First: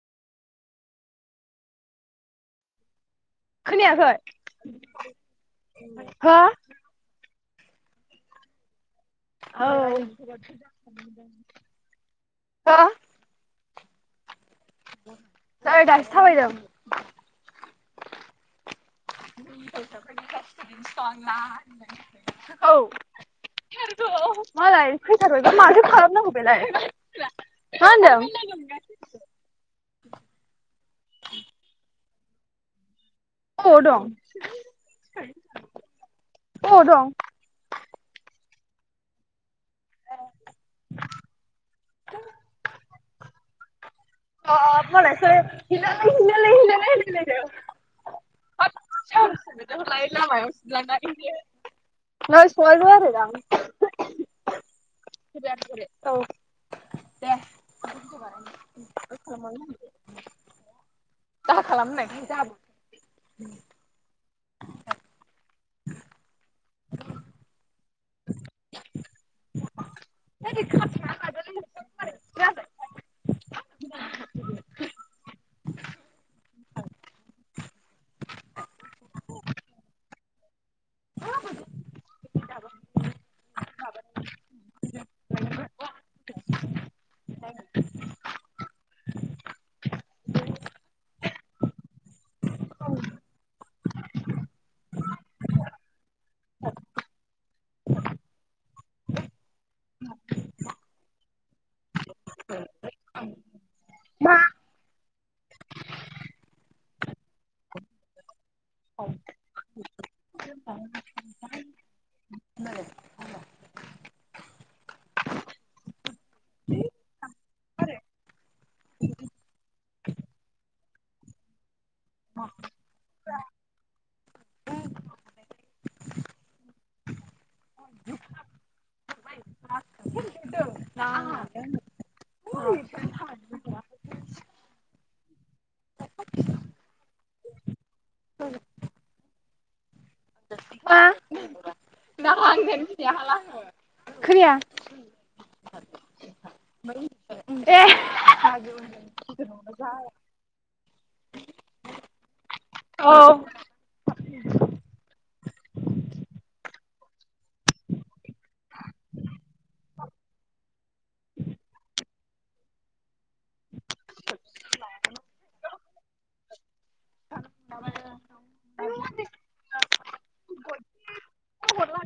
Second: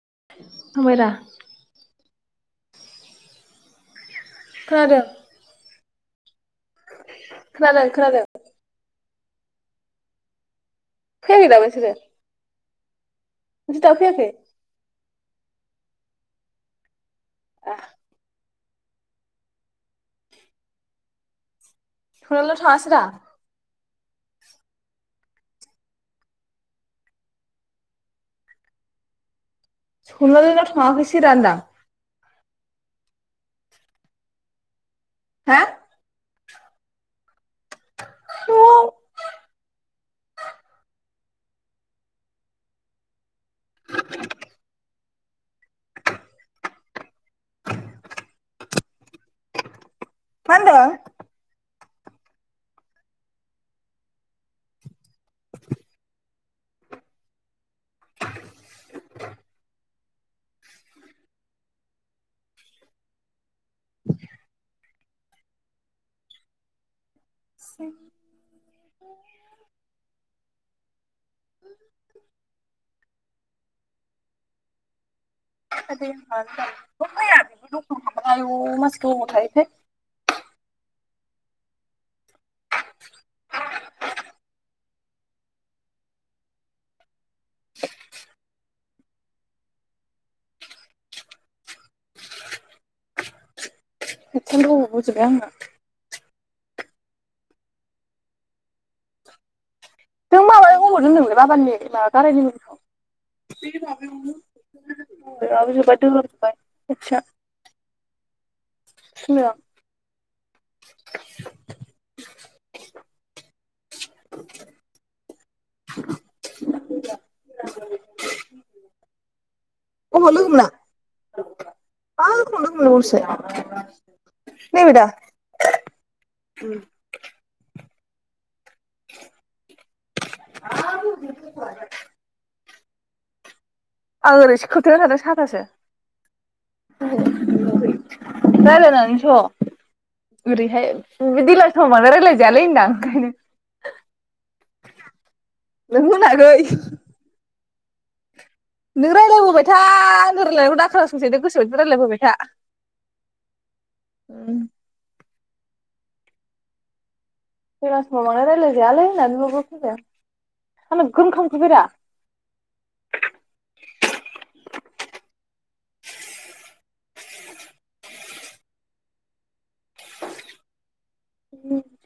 [unintelligible] खोनायाखै खोनादों हो खोनादों खोनादों औ फैयाखै दाबो नोंसोरो हा माथो दाबो फैयाखै नै दासो थाबायदों ए [inaudible] सनालिया औ थाङासैरा [unintelligible] मालाय फैथारबायबा माथो खालामनांगौ बेलाय [unintelligible] मा होनदों सनालिनाव थाफैसैरा होनदां अबाव दं हा अबाव दं न'आव बाब मालायसो [unintelligible] होनलायलायदों [unintelligible] लामायाव मा होनदों? [unintelligible] नै सनालिजों‌ रायलायदां [unintelligible] [unintelligible] दाखालाम होननायखौ [unintelligible] [inaudible] [unintelligible] ओरै खाबथाना लादोलै [unintelligible] [unintelligible] दाबो फैया बिनि दखानाव हाबबोनाया आयु मानसि गोबाव थायोथाय [unintelligible] [inaudible] [inaudible] हेदफन बावबोजोबबाय आंना। नों माबायाव हबरदों नोंलै बाबानि माबा गारायनि मुलिखौ मा जोब्बाय दालाब जोबबाय आथिंया [unintelligible] [inaudible] [inaudible] अबाव लोगो मोना [unintelligible] नैबेदा। मा [unintelligible] आं ओरैसो खोथायखादों साथासो रायज्लायनानैथ। ओरैहाय दिल समाव मानो रायलायजायालै होनदां ओंखायनो। खोनाया ओहो। नाखै एह नों रायजलायबोबाय था जों रायजलायनायाखौ दाखोनासंसै नों गोसोबायदि रायजलायबोबाय था। औ उम बेला समाव बांद्राय रायलायजायालै होननानै बाबबो फैदों आं नोगोथ ओंखाम उखैबाय रा।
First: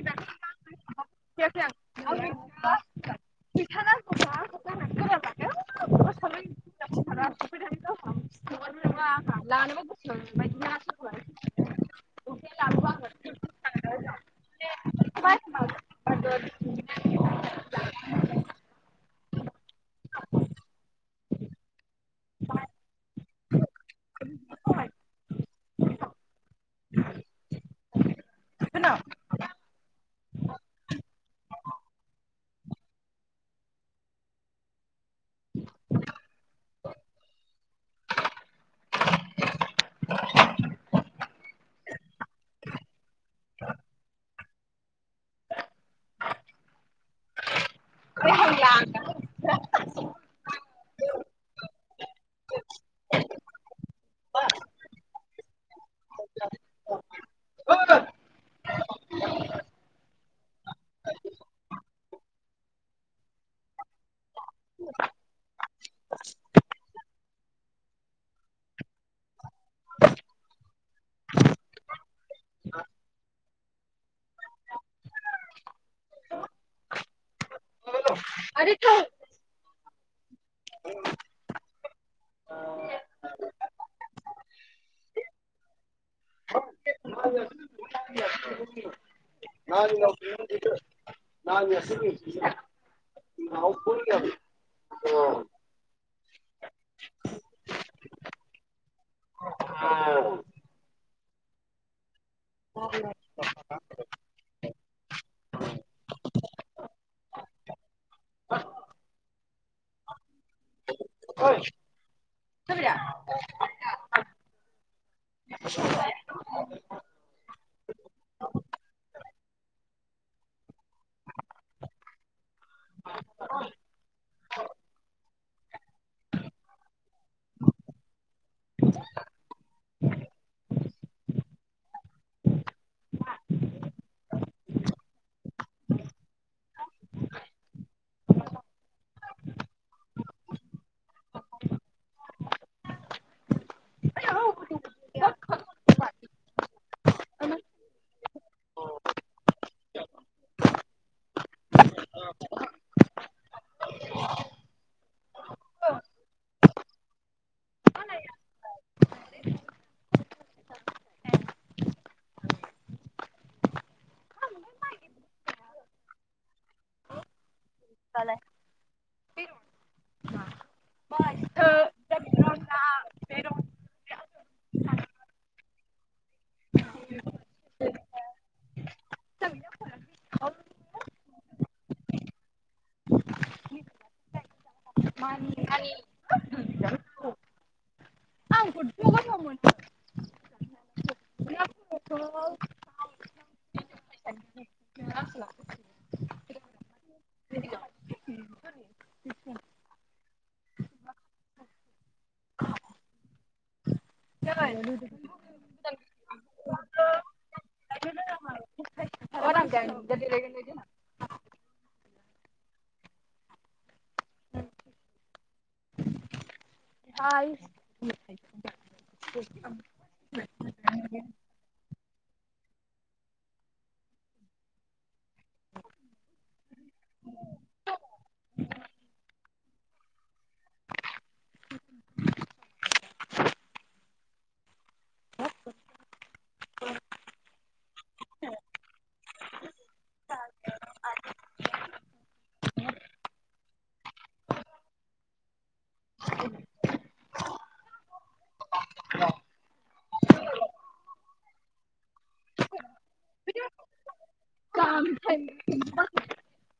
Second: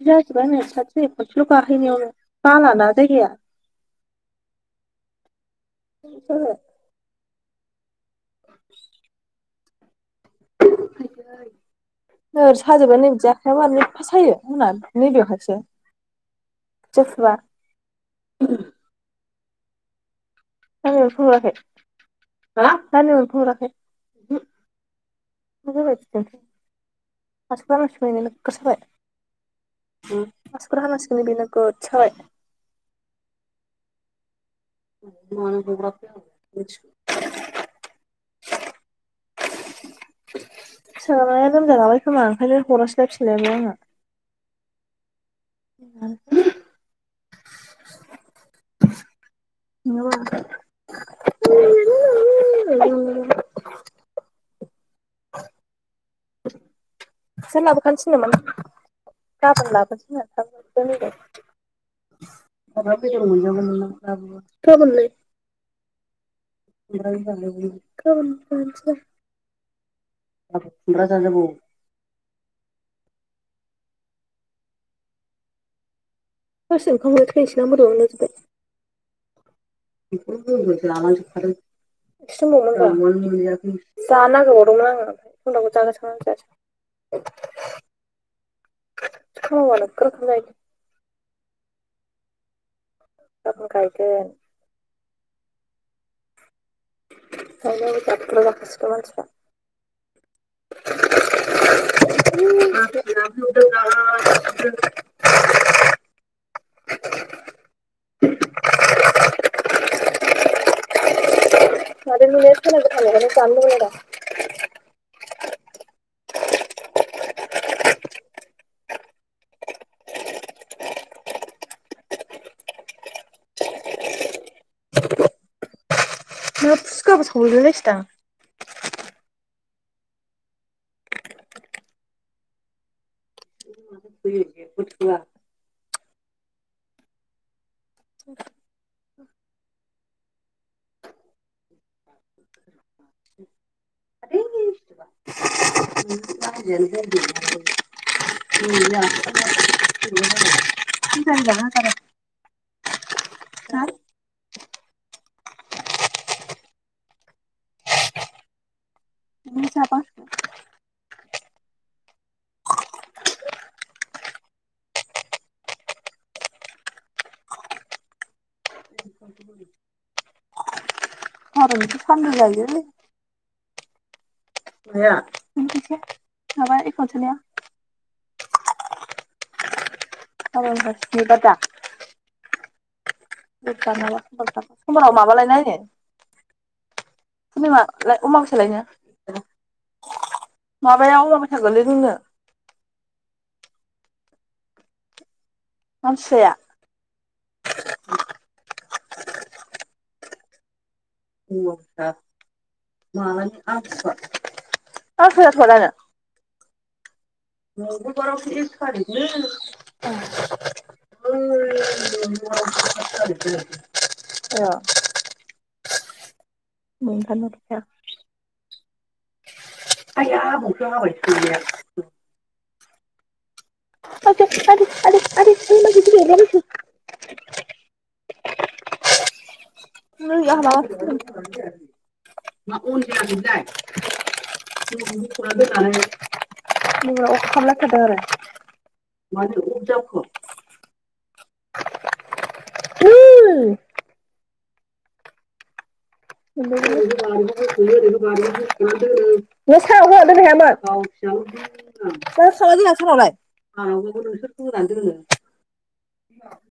जाजोबबाय नो सासे खनसेल गाहैनायावनो बाला ना खोनायाखै जायगाया। ओहो। [inaudible] नोगोद साजोबबाय नै बिदि आखाया मानो एफा सायो होनना नैबेयावहायसो खोथिया फुुबा। जानजियाव एम्फौ अराखै हा अरखै ओहो मा जाला जोबखो आसुगुर हानांसिगोन नैबे नोगोद साबाय हो आसुगुर हानांसिगोन नैबे नोगोद साबाय मानब [unintelligible] सानाया लोमजागाबाय खोमा ओंखायनो हरासैलाय फिनलायालै आंनो न [inaudible] [inaudible] [unintelligible] खुमब्राजों जानांगौमोन गाबोन जानोसै दाखि खुमब्रा जा-जाबावो। थोस ओंखाम उखैनाया थैसैलां बोरैबा मोनला जोबबाय आरो थौ। इसे दंबाउओमोनदा जानो नागेर बाउदोंमोन आंङो उनाव जानो नागेरबाय मोनजायासै खामानि मावबा नोगोर ओंखाम जायो दालिया सोरनि। गाबोन गायगोन। [inaudible] [unintelligible] यय माब फुसखाबो सावलाय लायसैदां बुजिया [unintelligible] फुंजानि जालां खाबाय फानलु लायदोलै माया नोंनि फैसाया माबा एकाउन सोनाया गाबोननिफाय स्नि बादा दुथा माबा समबाराव माबालायनो आयै फुनिमा लाइ अमाबैसा लायनो माबायाव अमाबैसा गोलैदों नो आमथिसुयाआ अमाबैसा मालानि आमथिसुवा आमथि हवा जाथवा दानो मंगलबारावसो एक थारिखनो [unintelligible] [unintelligible] मोनथारनोथ' [unintelligible] [unintelligible] [unintelligible] [unintelligible] [unintelligible] [unintelligible] [unintelligible]